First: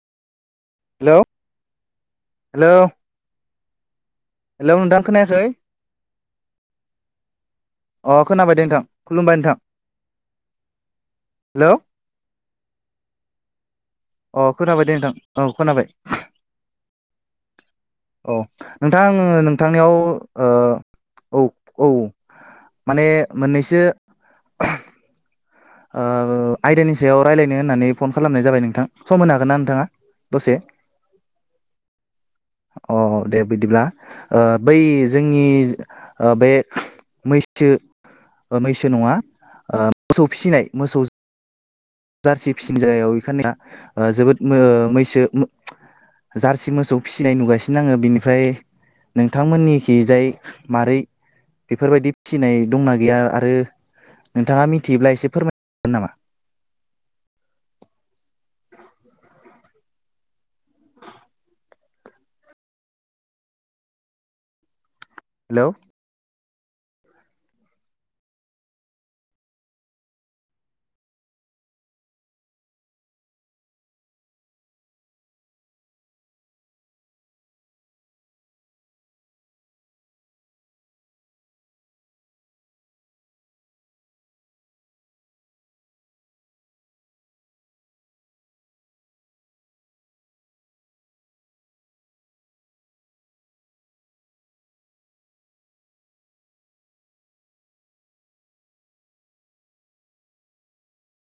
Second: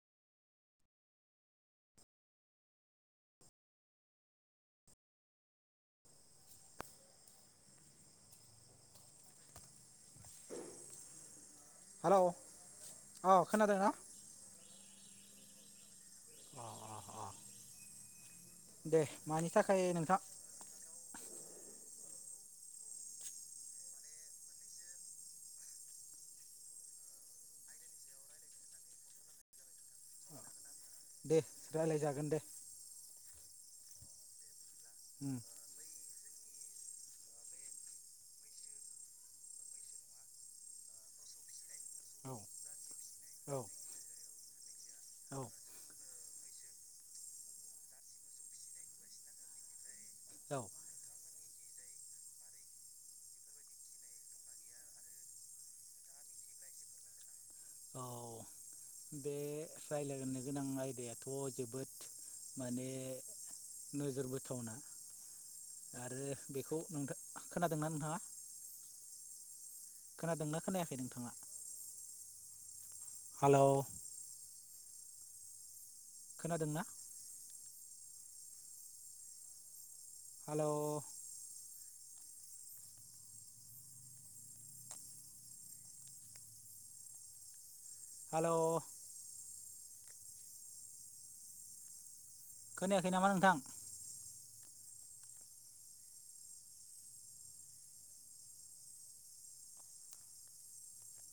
hello hello hello नोंथां खोनायाखै अ खोनाबाय दे नोंथां खुलुमबाय नोंथां हेलौ हेलौ अ खोनादोंना अ खोनाबाय दे नोंथां औ खोनाबाय अ अ अ औ नोंथां आो नोंथांनियाव नोंथां औ औ माने मोननैसो आयदानि सायाव रायज्लायनो होननानै फन खालामनाय जाबाय नोंथां सम होनो हागोन ना नोंथाङा दसे दे रायलाय जागोन दे अ दे बिदिब्ला बै उम जोंनि बे मैसो मैसो नङा मोसौ फिसिनाय मोसौ औ जारसि फिसिनजायाव बेखानिया औ जोबोद मैसो औ जारसि मोसौ फिसिनाय नुगासिनो आङो बिनिफ्राय नोंथांमोननिखिजाय औ मारोरै बेफोरबायदि फिनाय दंना गैया आरो नोंथाङा मिथि थब्ला एसे फोरमायगोन नामा औ बे रायलायनो गोनां आयदायाथ' जोबोद माने नोजोर बोथावना हेलौ आरो बेखौ नोंथ खोनादोंना नोंथाङा खोनादोंना खोनायाखै नोंथाङा हेलौ खोनादोंना हेलौ हेलौ खोनायाखै नामा नोंथां